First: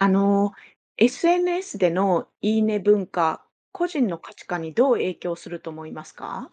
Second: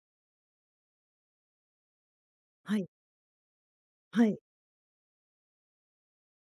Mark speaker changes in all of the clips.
Speaker 1: あの、SNS でのいいね
Speaker 2: はい、
Speaker 1: 文化、個人の
Speaker 2: は
Speaker 1: 価
Speaker 2: い。
Speaker 1: 値観にどう影響すると思いますか？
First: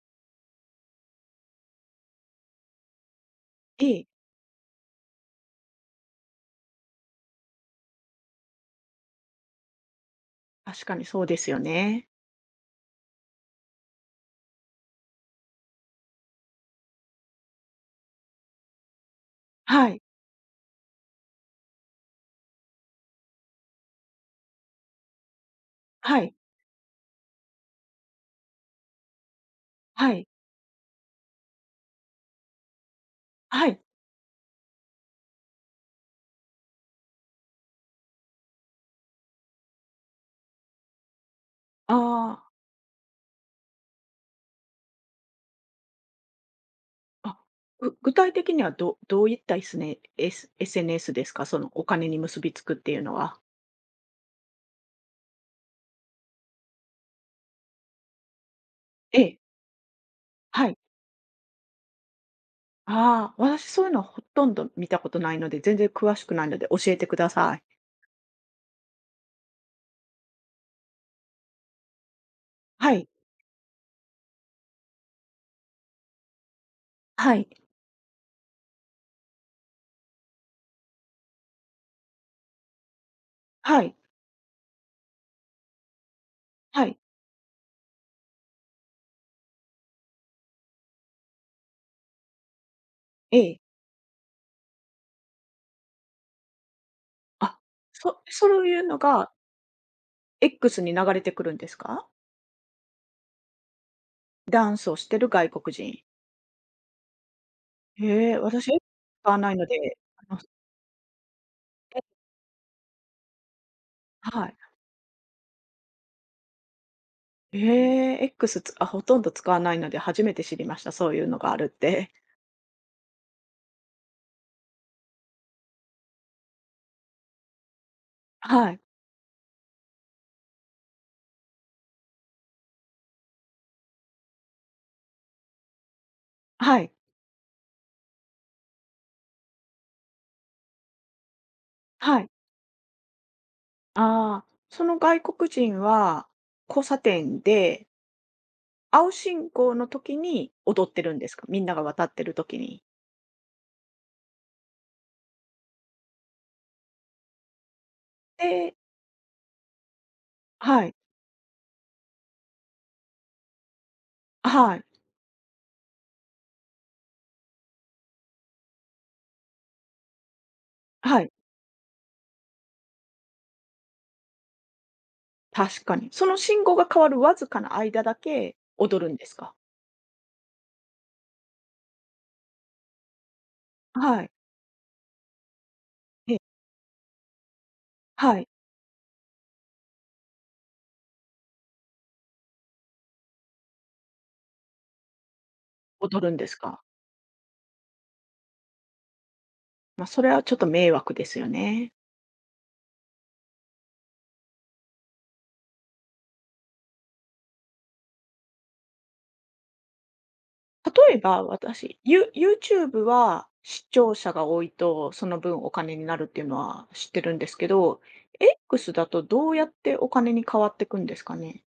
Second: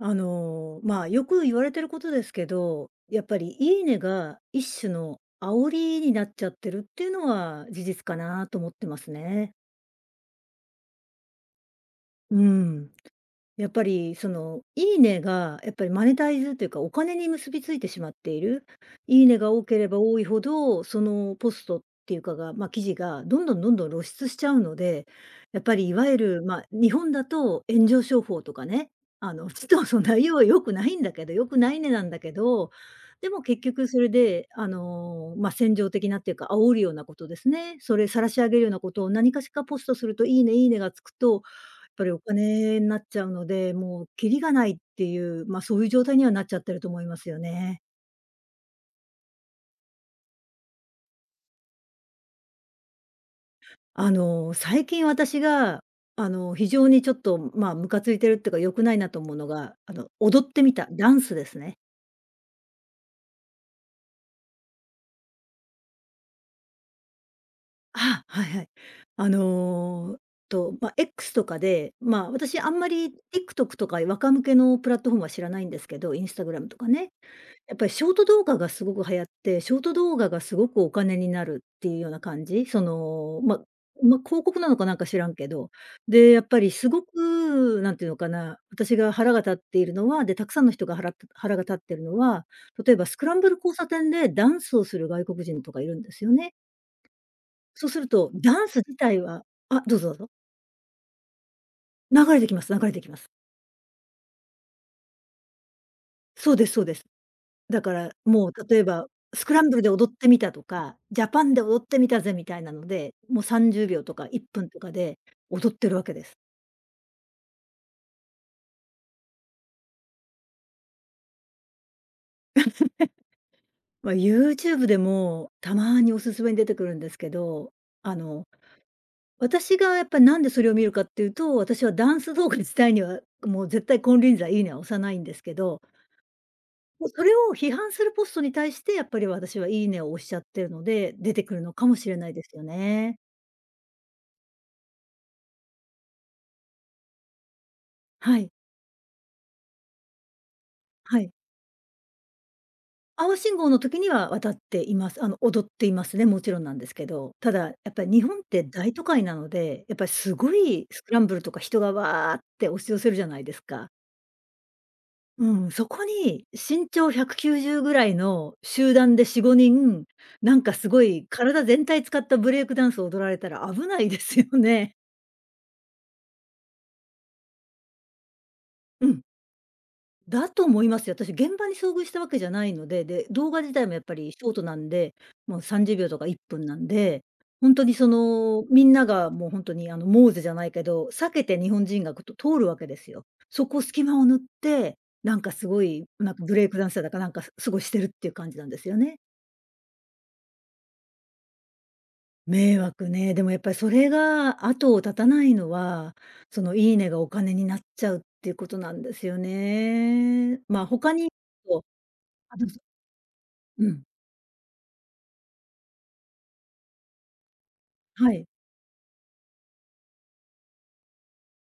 Speaker 2: よく言われてることですけど、やっぱりいい
Speaker 1: え
Speaker 2: ね
Speaker 1: え、
Speaker 2: が一種の煽りになっちゃってるっていうのは事実かなと思ってますね。
Speaker 1: 確かにそうですよね。
Speaker 2: うん。やっぱりいいねがやっぱりマネタイズというか、お金に結びついてしまっている。いいねが多けれ
Speaker 1: は
Speaker 2: ば
Speaker 1: い、
Speaker 2: 多いほど、そのポストっていうかが、まあ、記事がどんどん露出しちゃうので、やっぱりいわゆ
Speaker 1: はい、
Speaker 2: る、まあ、日本だと炎上商法とかね、ちょっとその
Speaker 1: は
Speaker 2: 内
Speaker 1: い、
Speaker 2: 容は良くないんだけど良くないねなんだけど、でも結
Speaker 1: はい。
Speaker 2: 局それで、まあ、戦場的なっていうか、煽るようなことですね。それ晒し上げるようなことを何かしかポストすると、いいねがつくとぱりお
Speaker 1: あ
Speaker 2: 金になっちゃうので、もうキリがないっていう、まあ、そういう状態にはなっちゃってると思いま
Speaker 1: あ、
Speaker 2: す
Speaker 1: あ、
Speaker 2: よね。
Speaker 1: 具体的にはどういったいすね、S エス SNS ですか？そのお金に結びつくっていうのは。
Speaker 2: 最近私が、非常にちょっと、まあ、ムカついてるっていうか、良くないなと
Speaker 1: え
Speaker 2: 思う
Speaker 1: え、
Speaker 2: のが、あの、踊って
Speaker 1: は
Speaker 2: み
Speaker 1: い。
Speaker 2: た、ダンスですね。
Speaker 1: ああ、私そういうのほとんど見たことないので、全然詳しくないので教えてください。
Speaker 2: あ、はいはい。あの、まあ、X とかで、まあ、私あんま
Speaker 1: はい、
Speaker 2: り TikTok とか若向けのプラットフォームは知らないんですけど、Instagram とかね。
Speaker 1: はい、
Speaker 2: やっぱりショート動画がすごく流行って、ショート動画がすごくお金になるっていうような感じ。その、ま
Speaker 1: はい、
Speaker 2: ま、広告なのかなんか知らんけど。で、やっぱり
Speaker 1: は
Speaker 2: す
Speaker 1: い。
Speaker 2: ごく、なんていうのかな、私が腹が立っているのは、で、たくさんの人が腹が立ってるのは、例えばスクラ
Speaker 1: え
Speaker 2: ンブル
Speaker 1: え。
Speaker 2: 交差点でダンスをする外国人とかいるんですよね。
Speaker 1: あ、
Speaker 2: そうすると、
Speaker 1: そ
Speaker 2: ダ
Speaker 1: う
Speaker 2: ンス
Speaker 1: いう
Speaker 2: 自
Speaker 1: の
Speaker 2: 体
Speaker 1: が
Speaker 2: はあ、どうぞどうぞ。
Speaker 1: X に流れてくるんですか？
Speaker 2: 流れてきます、流れてきます。
Speaker 1: ダンスをしてる外国人。
Speaker 2: そうです、そうです。だから、
Speaker 1: へえ、
Speaker 2: もう
Speaker 1: 私
Speaker 2: 例
Speaker 1: X
Speaker 2: えば、
Speaker 1: 使わ
Speaker 2: ス
Speaker 1: な
Speaker 2: ク
Speaker 1: い
Speaker 2: ラ
Speaker 1: の
Speaker 2: ンブルで
Speaker 1: で、
Speaker 2: 踊って
Speaker 1: あ
Speaker 2: み
Speaker 1: の
Speaker 2: たとか、ジャパンで踊って
Speaker 1: え
Speaker 2: みたぜみたいなので、もう30秒とか1
Speaker 1: はい。
Speaker 2: 分とかで踊ってるわけです。
Speaker 1: へえ、X、 ほとんど使わないので初めて知りました、そういうのがあるって。
Speaker 2: まあ、YouTube でもたまにおすすめに出てくるんですけど、あ の、
Speaker 1: はい。
Speaker 2: 私がやっぱりなんでそれを見るかっていうと、私はダンス動画自体には、もう絶対金輪際いいねは押さないんですけど、
Speaker 1: はい。
Speaker 2: もうそれを批判するポストに対して、やっぱり私はいいねを押しちゃってるので、出てくるのかもしれ
Speaker 1: は
Speaker 2: な
Speaker 1: い。
Speaker 2: いですよね。
Speaker 1: ああ、その外国人は、交差点で、
Speaker 2: はい、
Speaker 1: 青信号の時に踊ってるん
Speaker 2: は
Speaker 1: で
Speaker 2: い。
Speaker 1: すか？みんなが渡ってる時に。
Speaker 2: 青信号の時には渡っています。あの、踊っていますね、もちろんなんですけど。ただ、やっぱり日本って
Speaker 1: で
Speaker 2: 大都会なので、やっぱりすご
Speaker 1: は
Speaker 2: い
Speaker 1: い。
Speaker 2: スクランブルとか人がわーって押し寄せるじゃないですか。
Speaker 1: はい。
Speaker 2: うん、そこに身長190ぐらいの集団で4、5人、なんかすご
Speaker 1: は
Speaker 2: い
Speaker 1: い。
Speaker 2: 体全体使ったブレイクダンスを踊られたら危ないですよね。
Speaker 1: 確かに。その信号が変わるわずかな間だけ踊
Speaker 2: う
Speaker 1: るん
Speaker 2: ん。
Speaker 1: ですか？
Speaker 2: だと思いますよ。私、現場に遭遇したわけじゃないので、で、動画自体もやっぱ
Speaker 1: はい。
Speaker 2: りショートなんで、もう30秒とか
Speaker 1: え
Speaker 2: 1
Speaker 1: え、
Speaker 2: 分なんで、本当にそ
Speaker 1: はい。
Speaker 2: の、みんながもう本当にモーゼじゃないけど、避けて日本人が、こと通るわけですよ。そこを隙間を縫って、なんかすごい、
Speaker 1: 踊る
Speaker 2: なん
Speaker 1: んで
Speaker 2: かブ
Speaker 1: す
Speaker 2: レイク
Speaker 1: か？
Speaker 2: ダンサーだかなんか、すごいしてるっていう感じなんですよね。
Speaker 1: まあ、それはちょっと迷惑ですよね。
Speaker 2: 迷惑ね。でもやっぱりそれが後を絶たないのは、そのいいねがお金になっちゃうっていうことなんですよね。まあ、他
Speaker 1: 例え
Speaker 2: に、
Speaker 1: ば
Speaker 2: そう
Speaker 1: 私、
Speaker 2: あ、どうぞ。
Speaker 1: YouTube は視
Speaker 2: うん。
Speaker 1: 聴者が多いと、その分お金になるっていうのは知ってるんですけど、
Speaker 2: はい。
Speaker 1: X だとどうやってお金に変わっていくんですかね？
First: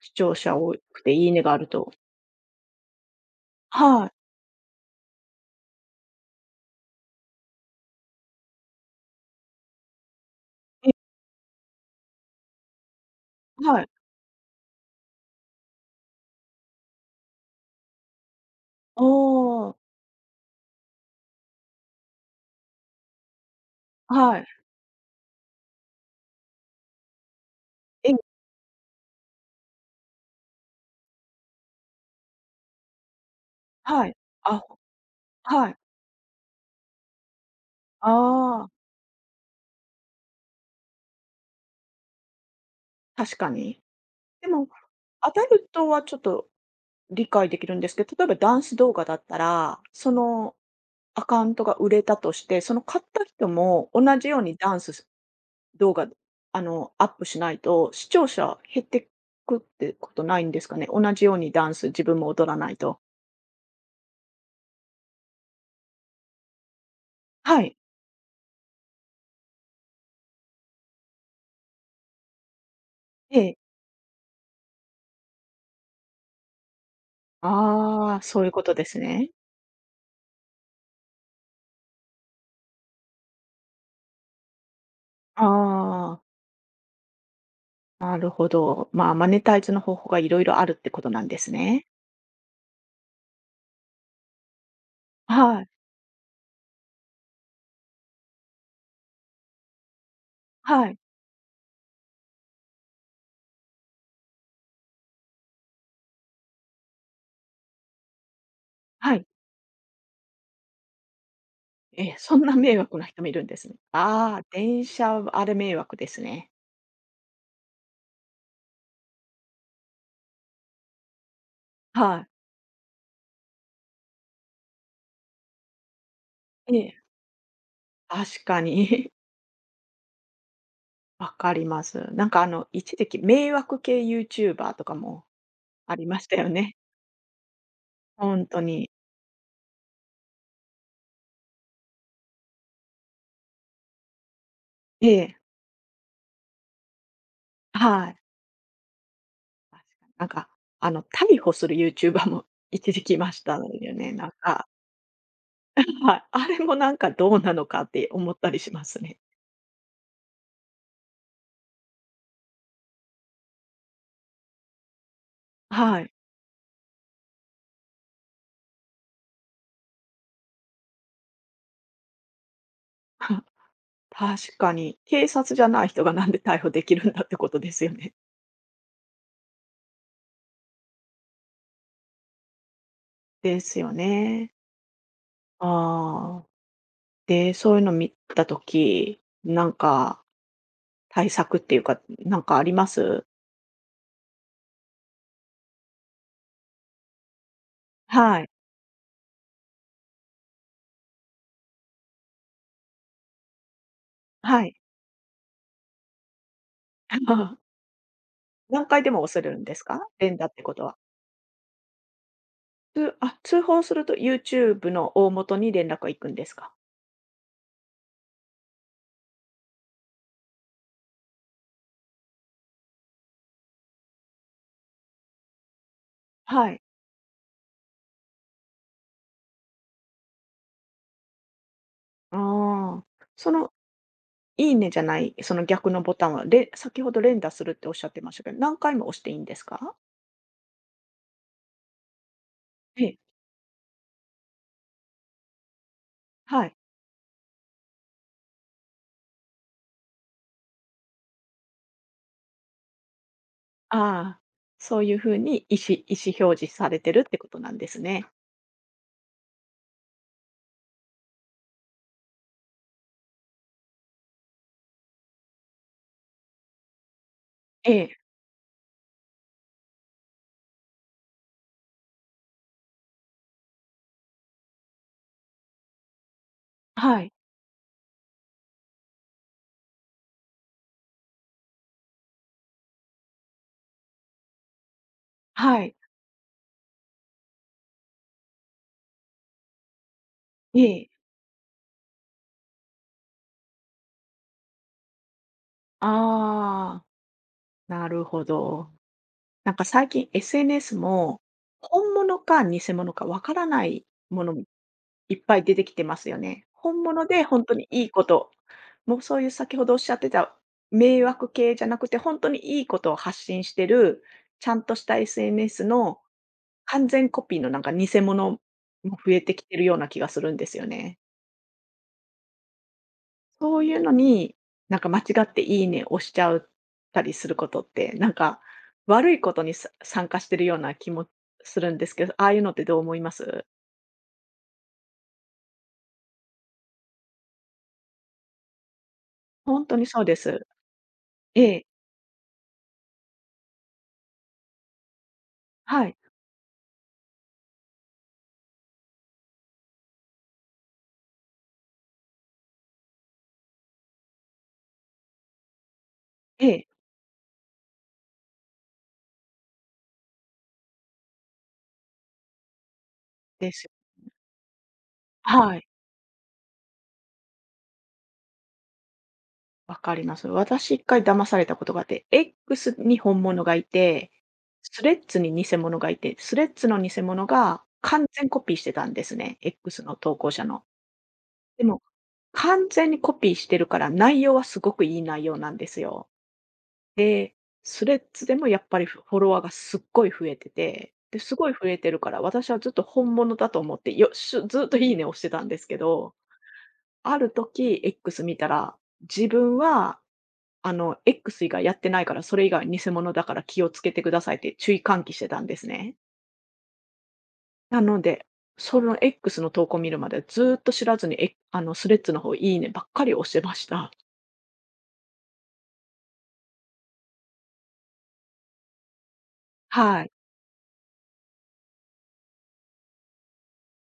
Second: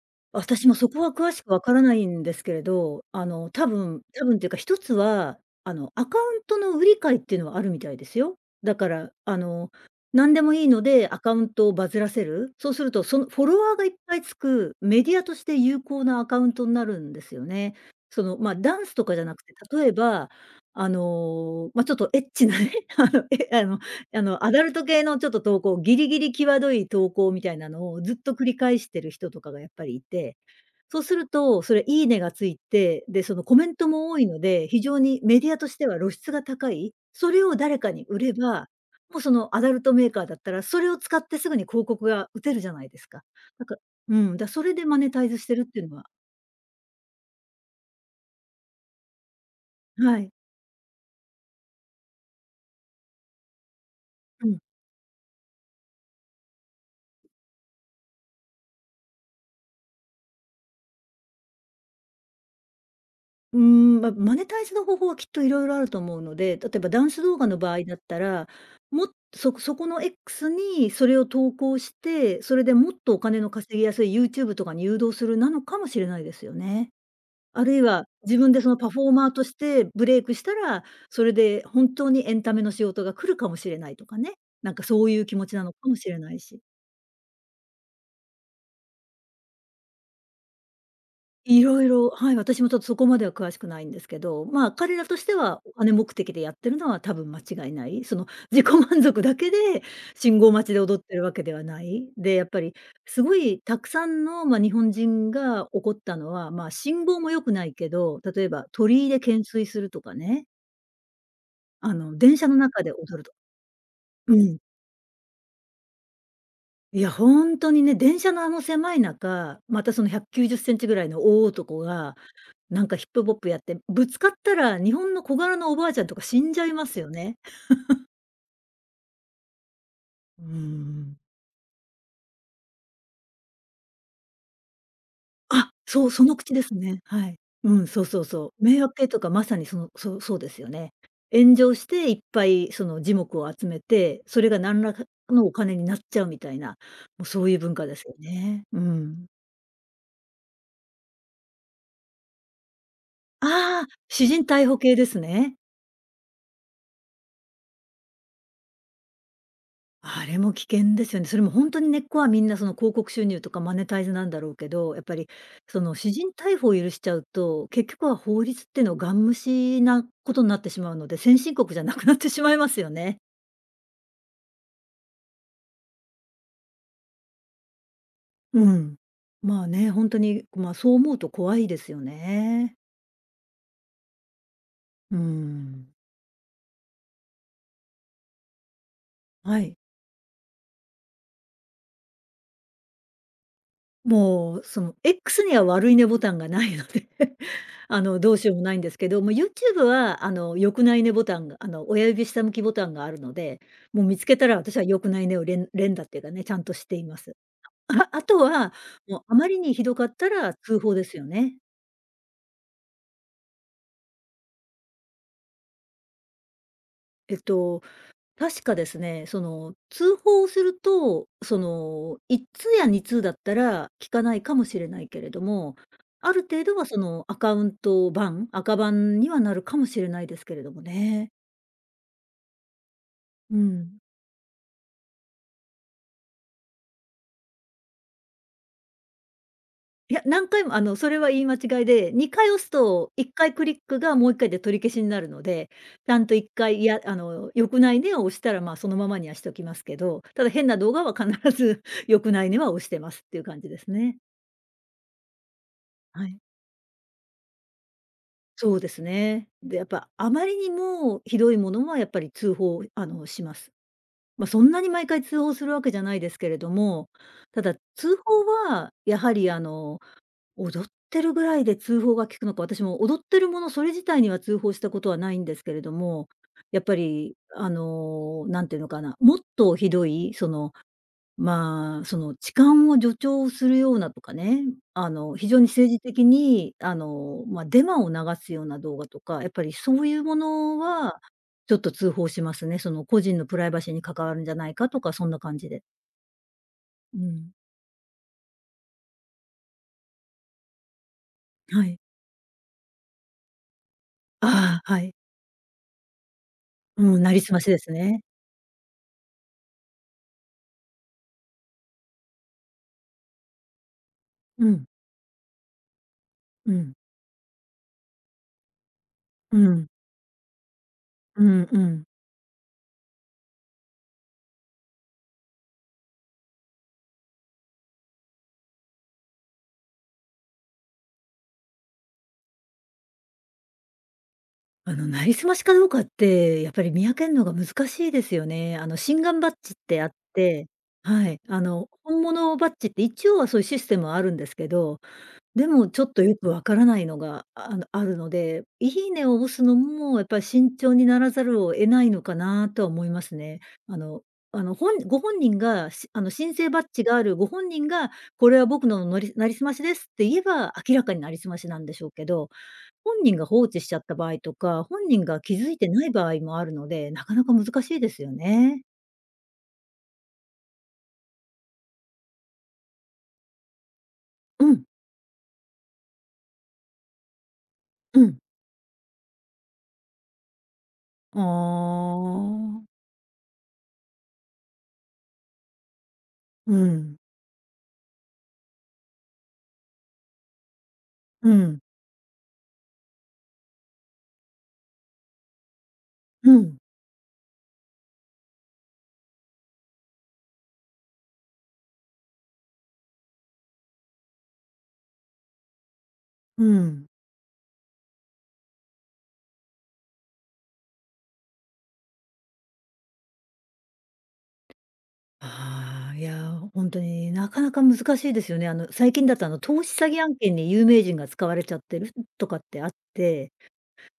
Speaker 1: 視聴者
Speaker 2: 私
Speaker 1: 多
Speaker 2: もそこ
Speaker 1: く
Speaker 2: は
Speaker 1: てい
Speaker 2: 詳
Speaker 1: いね
Speaker 2: し
Speaker 1: が
Speaker 2: く
Speaker 1: あ
Speaker 2: わ
Speaker 1: る
Speaker 2: から
Speaker 1: と。
Speaker 2: ないんですけれど、あの、
Speaker 1: はい。
Speaker 2: 多分っていうか、一つは、アカウントの売り買いっていうのはあるみたいですよ。だから、何でもいいの
Speaker 1: え、
Speaker 2: でアカウントをバズらせる。そうすると、そのフォロワー
Speaker 1: は
Speaker 2: が
Speaker 1: い。
Speaker 2: いっぱいつく、メディアとして有効なアカウントになるんですよね。その、まあ、ダンス
Speaker 1: お
Speaker 2: とかじゃなくて、
Speaker 1: お、
Speaker 2: 例えば、まあ、ちょっとエッチなね、あの、えあの、あ
Speaker 1: は
Speaker 2: の、
Speaker 1: い。
Speaker 2: アダルト系のちょっと投稿、ギリギリ際どい投稿みたいなのをずっ
Speaker 1: え、
Speaker 2: と繰り返してる人とかがやっぱりいて、そうすると、それいいねがついて、で、そのコメント
Speaker 1: は
Speaker 2: も
Speaker 1: い。
Speaker 2: 多いの
Speaker 1: あ、
Speaker 2: で、非常にメディアと
Speaker 1: はい。
Speaker 2: しては露出が高い、それを誰かに売れ
Speaker 1: あ
Speaker 2: ば、
Speaker 1: あ、
Speaker 2: もうそのアダルトメーカーだったら、それを使ってすぐに広告が打てるじゃないですか。
Speaker 1: 確か
Speaker 2: なんか
Speaker 1: に。
Speaker 2: うん、
Speaker 1: で
Speaker 2: だそ
Speaker 1: も、
Speaker 2: れでマネタイ
Speaker 1: ア
Speaker 2: ズ
Speaker 1: ダ
Speaker 2: してる
Speaker 1: ル
Speaker 2: ってい
Speaker 1: ト
Speaker 2: うの
Speaker 1: は
Speaker 2: は
Speaker 1: ちょっと理解できるんですけど、例えばダンス動画だったら、そ
Speaker 2: はい。
Speaker 1: のアカウントが売れたとして、その買った人も同じよう
Speaker 2: う
Speaker 1: に
Speaker 2: ん。
Speaker 1: ダンス動画、アップしないと、視聴者減ってくってことないんですかね？同じようにダンス、自分も踊らないと。
Speaker 2: うーん、ま、マネタイズの方法はきっといろいろあると思うので、例えばダンス動画の
Speaker 1: は
Speaker 2: 場
Speaker 1: い。
Speaker 2: 合だったら、もっそそこの X にそれを投稿して、それでもっとお
Speaker 1: え
Speaker 2: 金の
Speaker 1: え。
Speaker 2: 稼ぎやすい YouTube とかに誘導するなのかもしれないですよね。あるいは、
Speaker 1: ああ、
Speaker 2: 自
Speaker 1: そうい
Speaker 2: 分
Speaker 1: う
Speaker 2: で
Speaker 1: こ
Speaker 2: そ
Speaker 1: と
Speaker 2: の
Speaker 1: で
Speaker 2: パ
Speaker 1: す
Speaker 2: フォーマ
Speaker 1: ね。
Speaker 2: ーとしてブレイクしたら、それで本当にエンタメの仕事が来るかもしれないとかね、なんかそういう気
Speaker 1: あ
Speaker 2: 持ちなのかもしれ
Speaker 1: あ、
Speaker 2: ないし。
Speaker 1: なるほど。まあ、マネタイズの方法がいろいろあるってことなんです
Speaker 2: いろ
Speaker 1: ね。
Speaker 2: いろ、はい、私もちょっとそこまでは詳しくないんですけど、まあ、彼らとしては
Speaker 1: はい、
Speaker 2: お金目的でやってるのは多分間違いない。その 自己満足だけで信号待ちで
Speaker 1: はい、
Speaker 2: 踊ってるわけではない。で、やっぱりすごいたくさんの、まあ、日本人が怒ったのは、まあ、信号も良くないけど、例えば鳥居
Speaker 1: は
Speaker 2: で
Speaker 1: い。
Speaker 2: 懸垂するとかね、
Speaker 1: ええ、そ
Speaker 2: 電
Speaker 1: ん
Speaker 2: 車
Speaker 1: な
Speaker 2: の
Speaker 1: 迷
Speaker 2: 中で
Speaker 1: 惑な
Speaker 2: 踊
Speaker 1: 人
Speaker 2: る
Speaker 1: も
Speaker 2: と
Speaker 1: い
Speaker 2: か
Speaker 1: るんですね。
Speaker 2: う
Speaker 1: ああ、
Speaker 2: ん。
Speaker 1: 電車、あれ迷惑ですね。
Speaker 2: いや、本当にね、電車のあの狭い中、またその190センチぐらいの大男が
Speaker 1: はい。
Speaker 2: なんかヒップホップやって、ぶつかったら日本の小柄なおばあちゃんとか死んじゃい
Speaker 1: え
Speaker 2: ま
Speaker 1: え、
Speaker 2: すよね。
Speaker 1: 確かに。
Speaker 2: うーん。
Speaker 1: わかります。なんか、一時期迷惑系ユーチューバーとかも
Speaker 2: あ、
Speaker 1: あり
Speaker 2: そう、
Speaker 1: ま
Speaker 2: そ
Speaker 1: した
Speaker 2: の
Speaker 1: よ
Speaker 2: 口です
Speaker 1: ね。
Speaker 2: ね。はい。うん、そうそう
Speaker 1: ほん
Speaker 2: そ
Speaker 1: と
Speaker 2: う。迷
Speaker 1: に。
Speaker 2: 惑系とかまさにその、そう、そうですよね。炎上していっぱいその耳目を集めて、それが何らか
Speaker 1: ええ、
Speaker 2: のお金になっちゃうみたいな、もうそういう文化です
Speaker 1: は
Speaker 2: よ
Speaker 1: い。
Speaker 2: ね。うん。
Speaker 1: 確かに。なんか、逮捕するユーチューバーも一時期いました
Speaker 2: ああ、
Speaker 1: よね、
Speaker 2: 私
Speaker 1: なん
Speaker 2: 人逮
Speaker 1: か。
Speaker 2: 捕系ですね。
Speaker 1: はい。あれもなんかどうなのかって思ったりしますね。
Speaker 2: あれも危険ですよね。それも本当に根っこはみんなその広告収入とかマネタイズなんだろうけど、やっぱりその
Speaker 1: は
Speaker 2: 私
Speaker 1: い。
Speaker 2: 人逮捕を許しちゃうと、結局は法律っていうのをガン無視なことになってしまうので、先進国じゃなくなってしまいますよね。
Speaker 1: 確かに。警察じゃない人がなんで逮捕できるんだってことですよね。
Speaker 2: うん。まあね、本当に、まあ、そう思うと怖いですよね。
Speaker 1: ですよね。
Speaker 2: うーん。
Speaker 1: ああ。で、そういうの見た時、
Speaker 2: は
Speaker 1: なん
Speaker 2: い。
Speaker 1: か対策っていうか、なんかあります？
Speaker 2: もう、その X には悪いねボタンがないので あの、どう
Speaker 1: は
Speaker 2: し
Speaker 1: い。
Speaker 2: ようもないんですけど、もう YouTube は、あの、良くないねボタンが、あの、親指下向きボタンがあるので、もう見つけたら
Speaker 1: は
Speaker 2: 私
Speaker 1: い。
Speaker 2: は良くないねを連打っていうかね、ちゃんとしています。ああとは、
Speaker 1: 何回で
Speaker 2: もう
Speaker 1: も押
Speaker 2: あ
Speaker 1: せ
Speaker 2: ま
Speaker 1: る
Speaker 2: り
Speaker 1: ん
Speaker 2: に
Speaker 1: です
Speaker 2: ひどか
Speaker 1: か？
Speaker 2: った
Speaker 1: 連打
Speaker 2: ら
Speaker 1: ってこ
Speaker 2: 通
Speaker 1: と
Speaker 2: 報
Speaker 1: は。
Speaker 2: ですよね。
Speaker 1: 通報すると YouTube の大元に連絡が行くんですか？
Speaker 2: えっと確かですね、通報をすると、1通や2通だったら聞かないかもしれないけれども、ある程
Speaker 1: は
Speaker 2: 度
Speaker 1: い。
Speaker 2: はそのアカウント版、赤版にはなるかもしれないですけれどもね。
Speaker 1: ああ。そ
Speaker 2: う
Speaker 1: の
Speaker 2: ん。
Speaker 1: いいねじゃない、その逆のボタンは、先ほど連打するっておっしゃってましたけど、何回も押していいんですか？
Speaker 2: いや、何回も、それは言い間違いで、2回押す
Speaker 1: え
Speaker 2: と
Speaker 1: え、
Speaker 2: 1回クリックがもう1回で取り消しになるので、ちゃんと1
Speaker 1: はい。
Speaker 2: 回、いや、良くないねを押したら、まあ、そのままにはしておきますけど、ただ変な動画は必ず 良くないねは押してますっていう感じです
Speaker 1: あ
Speaker 2: ね。
Speaker 1: あ、そういう風に意思意
Speaker 2: は
Speaker 1: 思
Speaker 2: い。
Speaker 1: 表示されてるってことなんですね。
Speaker 2: そうですね。で、やっぱあまりにもひどいものはやっぱり通報、します。まあ、そんなに毎回通報するわけじゃないですけれども、ただ
Speaker 1: え
Speaker 2: 通
Speaker 1: え、
Speaker 2: 報はやはり踊ってるぐらいで通報が効くのか、私も踊ってるものそれ自体には通報したことはないんですけれども、やっぱ
Speaker 1: はい、
Speaker 2: りんていうのかな、もっとひどい、まあ、その痴漢を助長するようなとかね、非常に
Speaker 1: はい、
Speaker 2: 政治的に、まあ、デマを流すような動画とか、やっぱりそういうもの
Speaker 1: ええ、
Speaker 2: は、ちょっと通報しますね。その個人のプライバシーに関わるんじゃないかとか、そんな感じで。
Speaker 1: ああ、
Speaker 2: うん。
Speaker 1: なるほど。なんか最近 SNS も、
Speaker 2: はい。
Speaker 1: 本物か偽物かわからないものも
Speaker 2: ああ、はい。
Speaker 1: いっぱい出てきてますよね。本
Speaker 2: うん、
Speaker 1: 物
Speaker 2: なり
Speaker 1: で
Speaker 2: すまし
Speaker 1: 本当
Speaker 2: で
Speaker 1: に
Speaker 2: す
Speaker 1: いい
Speaker 2: ね。
Speaker 1: こと、もうそういう先ほどおっしゃってた迷惑系じゃなくて、本当にいいことを発信してる、
Speaker 2: う
Speaker 1: ちゃん
Speaker 2: ん、
Speaker 1: とした SNS の
Speaker 2: うん、
Speaker 1: 完全コピーのなんか偽物も増えて
Speaker 2: う
Speaker 1: きてる
Speaker 2: ん、
Speaker 1: ような気がするんですよね。
Speaker 2: うんうん。
Speaker 1: そういうのに、なんか間違っていいね押しちゃうたりすることって、なんか悪いことに参加してるような気もするんですけど、ああいうのってどう思います？
Speaker 2: なりすましかどうかって、やっぱり見分けるのが難しいですよね。心眼バッジっ
Speaker 1: ほんと
Speaker 2: て
Speaker 1: に
Speaker 2: あっ
Speaker 1: そうです。
Speaker 2: て、はい、
Speaker 1: ええ、
Speaker 2: 本物バッジって一応はそういうシステムはあるんですけど、でもちょ
Speaker 1: は
Speaker 2: っ
Speaker 1: い、
Speaker 2: とよくわからないのが、あるので、いいねを押すのもやっぱり慎重にならざるを得ないのかなとは思いますね。あの、あの、ご本人が、しあの、申
Speaker 1: え
Speaker 2: 請バッ
Speaker 1: え、
Speaker 2: ジがあるご本人が、これは僕のなりすましですって言えば、明らかになりすましなんでしょうけど、本人が放
Speaker 1: で
Speaker 2: 置し
Speaker 1: す。
Speaker 2: ちゃった場合とか、本人が気づ
Speaker 1: は
Speaker 2: い
Speaker 1: い、
Speaker 2: てない場合もあるので、なかなか難しいですよね。
Speaker 1: わかります。私一回騙されたことがあって、X に本物がいて、
Speaker 2: うん、
Speaker 1: スレッズに偽物がいて、スレッズの偽物が
Speaker 2: う
Speaker 1: 完
Speaker 2: ん。
Speaker 1: 全コピーしてたんですね、X の投稿者の。
Speaker 2: あ
Speaker 1: でも、
Speaker 2: あ、
Speaker 1: 完全にコピーしてるから、内容はすごくいい内容なんですよ。
Speaker 2: うん、
Speaker 1: で、スレッズでもやっぱりフォロワーがすっごい増えてて、で、
Speaker 2: う
Speaker 1: すごい
Speaker 2: ん、
Speaker 1: 増えてるから、私はずっと本物だと思って、よしずっといいねを押してたんですけど、
Speaker 2: うん、
Speaker 1: ある時 X 見たら、自分は、X 以外やってないから、それ以外は偽物だから気をつけてくださいって注意喚起してたんですね。
Speaker 2: うん。
Speaker 1: なので、その X の投稿見るまでずっと知らずに、えあの、スレッズの方、いいねばっかり押してました。
Speaker 2: ああ、いや、ほんとになかなか難しいですよね。最近だと、投資詐欺
Speaker 1: はい。
Speaker 2: 案件に有名人が使われちゃってるとかってあって、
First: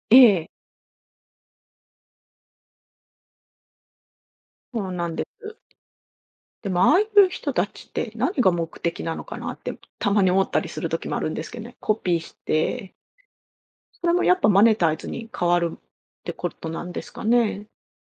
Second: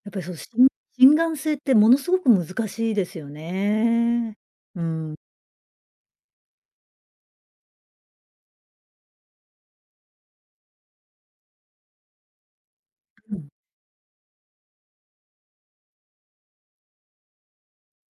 Speaker 2: やっ
Speaker 1: え
Speaker 2: ぱり、そう、
Speaker 1: え、
Speaker 2: 心眼性ってものすごく難しいですよね。う
Speaker 1: そうなん
Speaker 2: ん。
Speaker 1: です。でも、ああいう人たちって何が目的なのかなって、たまに思ったりする時もあるんですけどね。コピーして、
Speaker 2: うん
Speaker 1: それもやっぱマネタイズに変わるってことなんですかね？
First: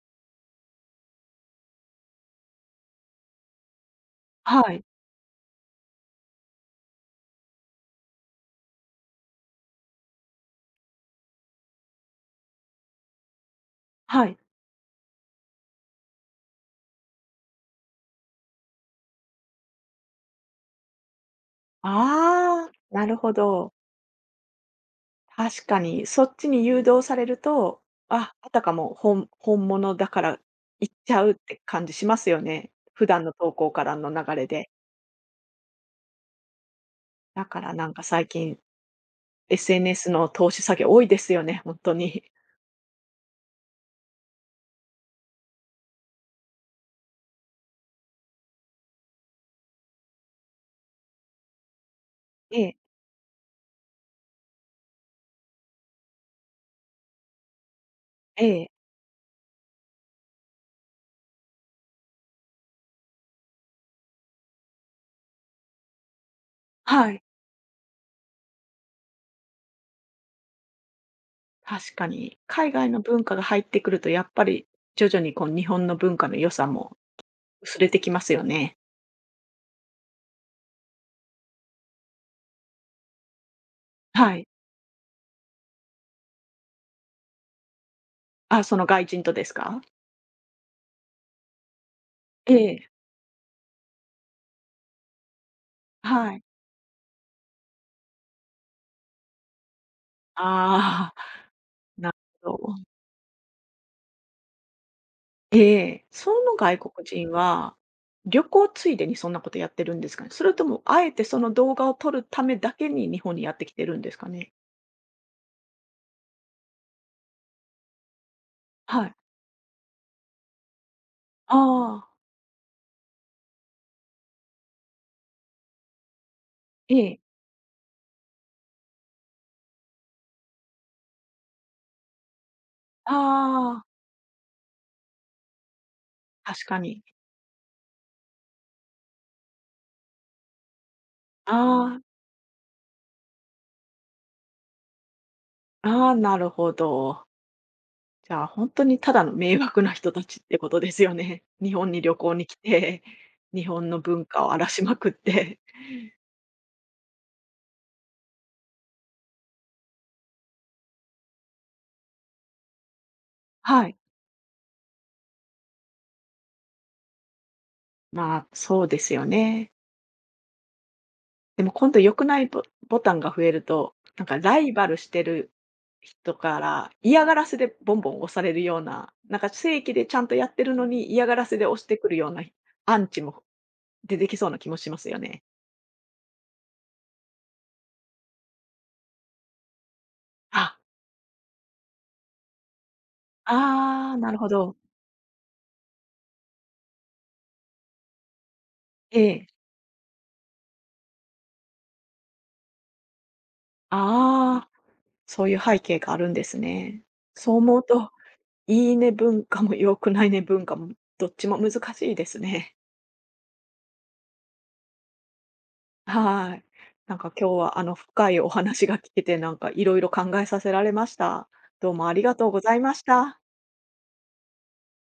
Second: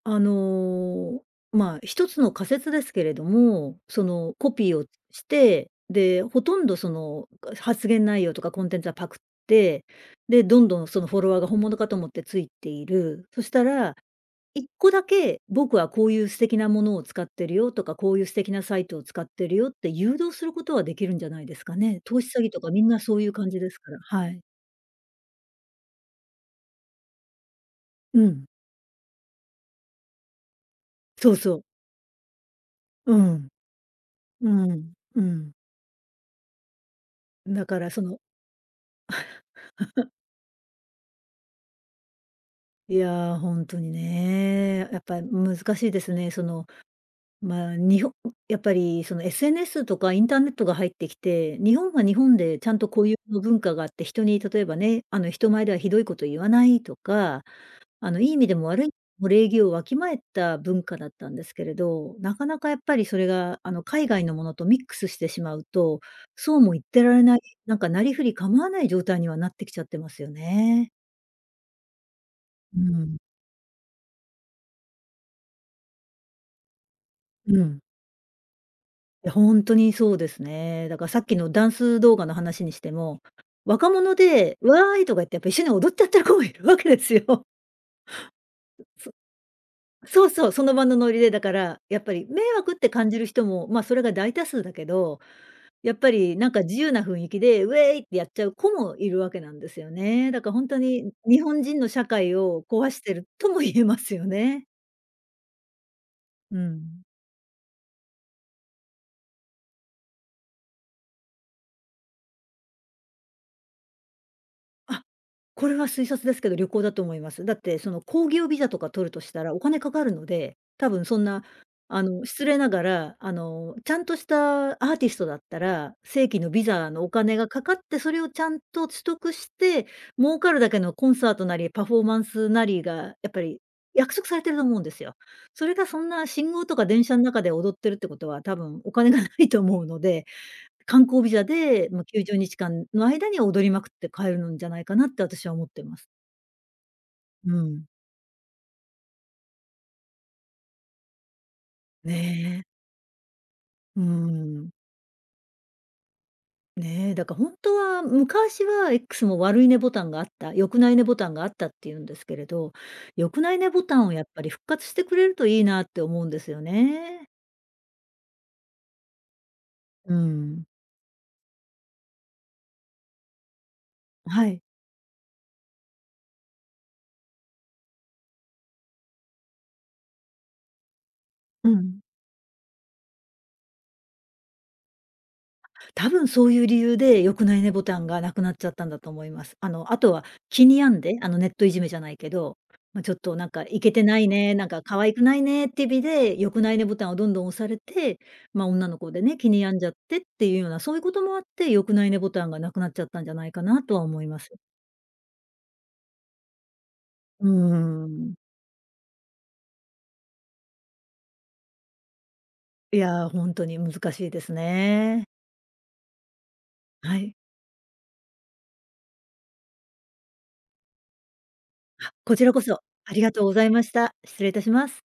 Speaker 2: あの、まあ、一つの仮説ですけれども、コ
Speaker 1: は
Speaker 2: ピー
Speaker 1: い、
Speaker 2: をして、で、ほとんど発言内容とかコンテンツはパクって、で、どんどんそのフォロワーが本物かと思ってついている。そしたら、
Speaker 1: はい。
Speaker 2: 一個だけ僕はこういう素敵なものを使ってるよとか、こういう素敵なサイトを使ってるよって誘導することはできるんじゃないですかね。投資詐欺と
Speaker 1: あ
Speaker 2: か
Speaker 1: あ、
Speaker 2: みんな
Speaker 1: なる
Speaker 2: そうい
Speaker 1: ほ
Speaker 2: う感じで
Speaker 1: ど。
Speaker 2: すから。はい。
Speaker 1: 確かにそっちに誘導されると、
Speaker 2: うん。
Speaker 1: あたかも本物だから行っちゃう
Speaker 2: そ
Speaker 1: っ
Speaker 2: うそ
Speaker 1: て
Speaker 2: う。
Speaker 1: 感じしますよね。普
Speaker 2: う
Speaker 1: 段の
Speaker 2: ん。
Speaker 1: 投稿からの流れ
Speaker 2: う
Speaker 1: で。
Speaker 2: ん。うん。
Speaker 1: だか
Speaker 2: だ
Speaker 1: ら
Speaker 2: か
Speaker 1: な
Speaker 2: ら
Speaker 1: んか最近 SNS の投資詐欺多いですよね、本当に。
Speaker 2: いや、本当にね。やっぱり難しいですね。まあ、日本やっぱりその SNS とかインターネットが入ってきて、日本は日本で
Speaker 1: え
Speaker 2: ちゃ
Speaker 1: え、
Speaker 2: んと固有の文化があって、人に例えばね、人前ではひどいこと言わないとか、いい意
Speaker 1: え
Speaker 2: 味でも
Speaker 1: え、
Speaker 2: 悪い意味でも礼儀をわきまえた文化だったんですけれど、なかなかやっぱりそれが、海外のものとミックスしてしまうと、そうも言って
Speaker 1: は
Speaker 2: ら
Speaker 1: い、
Speaker 2: れない、なんかなりふり構わない状態にはなってきちゃってますよね。
Speaker 1: 確かに。海
Speaker 2: う
Speaker 1: 外の
Speaker 2: ん、
Speaker 1: 文化が入ってくると、やっぱり徐々にこう日本の文化の良さも
Speaker 2: う
Speaker 1: 薄
Speaker 2: ん。
Speaker 1: れてきますよね。
Speaker 2: いや、本当にそうですね。だからさっきのダンス動画の話にしても、若者
Speaker 1: はい。
Speaker 2: で、「わーい」とか言ってやっぱ一緒に踊っちゃってる子もいるわけですよ。
Speaker 1: あ、その外
Speaker 2: そ
Speaker 1: 人とですか？
Speaker 2: そうそう、その場のノリで、だから、やっぱり迷
Speaker 1: え
Speaker 2: 惑っ
Speaker 1: え、
Speaker 2: て感じる人も、それが大多数だけど、やっぱ
Speaker 1: は
Speaker 2: り
Speaker 1: い。
Speaker 2: なんか自由な雰囲気で、「ウェーイ」ってやっちゃう子もいるわけなんですよね。だから本当に
Speaker 1: ああ、
Speaker 2: 日本人の社
Speaker 1: なる
Speaker 2: 会
Speaker 1: ほ
Speaker 2: を
Speaker 1: ど。
Speaker 2: 壊してるとも言えますよね。
Speaker 1: ええ、その
Speaker 2: う
Speaker 1: 外
Speaker 2: ん。
Speaker 1: 国人は、旅行ついでにそんなことやってるんですかね？それともあえてその動画を撮るためだけに日本にやってきてるんですかね？
Speaker 2: あ、これは推察ですけど、旅行だと思います。だって、その興行ビザとか
Speaker 1: は
Speaker 2: 取る
Speaker 1: い。
Speaker 2: としたらお金かかるので、多分そんな、
Speaker 1: ああ、
Speaker 2: 失礼ながら、ちゃんとしたアーティストだったら、正規のビザ
Speaker 1: え
Speaker 2: のお
Speaker 1: え、
Speaker 2: 金がかかって、それをちゃんと取得して、儲かるだけのコンサートなり、パフォーマンスなり
Speaker 1: あ
Speaker 2: が、やっぱり
Speaker 1: あ、
Speaker 2: 約束されてると思うんですよ。それがそんな信
Speaker 1: 確
Speaker 2: 号と
Speaker 1: か
Speaker 2: か
Speaker 1: に。
Speaker 2: 電車の中で踊ってるってことは、多分お金がないと思うので観光ビザで、
Speaker 1: あ
Speaker 2: まあ、90日間の間に踊りまくって帰るんじゃないかなって私は思ってま
Speaker 1: あ、あ
Speaker 2: す。
Speaker 1: あ、なるほど。
Speaker 2: うん。
Speaker 1: じゃあ、本当にただの迷惑な人たちってことですよね。日本に旅行に来
Speaker 2: ねえ。
Speaker 1: て、日本の
Speaker 2: う
Speaker 1: 文化を荒ら
Speaker 2: ん。
Speaker 1: しまくって。
Speaker 2: ねえ、だから本当は昔は X も悪いねボタンがあった、良くないねボタンがあったっていうんですけれど、良くないねボ
Speaker 1: はい。
Speaker 2: タンをやっぱり復活してくれるといいなって思うんですよね。
Speaker 1: まあ、そうですよね。
Speaker 2: うん。
Speaker 1: でも今度良くないボタンが増えると、なんか
Speaker 2: は
Speaker 1: ラ
Speaker 2: い。
Speaker 1: イバルしてる人から嫌がらせでボンボン押されるような、なんか正規でちゃんとやってるのに嫌がらせで
Speaker 2: う
Speaker 1: 押して
Speaker 2: ん。
Speaker 1: くるようなアンチも出てきそうな気もしますよね。
Speaker 2: 多分そういう理由で、良くないねボタンがなくなっちゃったんだと思います。あとは気
Speaker 1: あ、
Speaker 2: に病んで、ネットいじめじゃないけど、まあ、ちょっとなんかイケて
Speaker 1: ああ、
Speaker 2: ない
Speaker 1: なるほ
Speaker 2: ね、なん
Speaker 1: ど。
Speaker 2: か可愛くないねって意味で、良くないねボタンをどんどん押されて、ま、女の子
Speaker 1: え
Speaker 2: でね、
Speaker 1: え。
Speaker 2: 気に病んじゃってっていうような、そういうこともあって、良くないねボタンがなくなっちゃったんじゃないかなとは思います。
Speaker 1: ああ。そういう背景があるんですね。
Speaker 2: う
Speaker 1: そう思う
Speaker 2: ー
Speaker 1: と、
Speaker 2: ん。
Speaker 1: いいね文化も良くないね文化も、どっちも難しいですね。
Speaker 2: いや、本当に難しいですね。
Speaker 1: はい。な
Speaker 2: は
Speaker 1: んか
Speaker 2: い。
Speaker 1: 今日は深いお話が聞けて、なんかいろいろ考えさせられました。どうもありが
Speaker 2: こち
Speaker 1: とう
Speaker 2: ら
Speaker 1: ご
Speaker 2: こ
Speaker 1: ざい
Speaker 2: そ
Speaker 1: まし
Speaker 2: ありが
Speaker 1: た。
Speaker 2: とうございました。失礼いたします。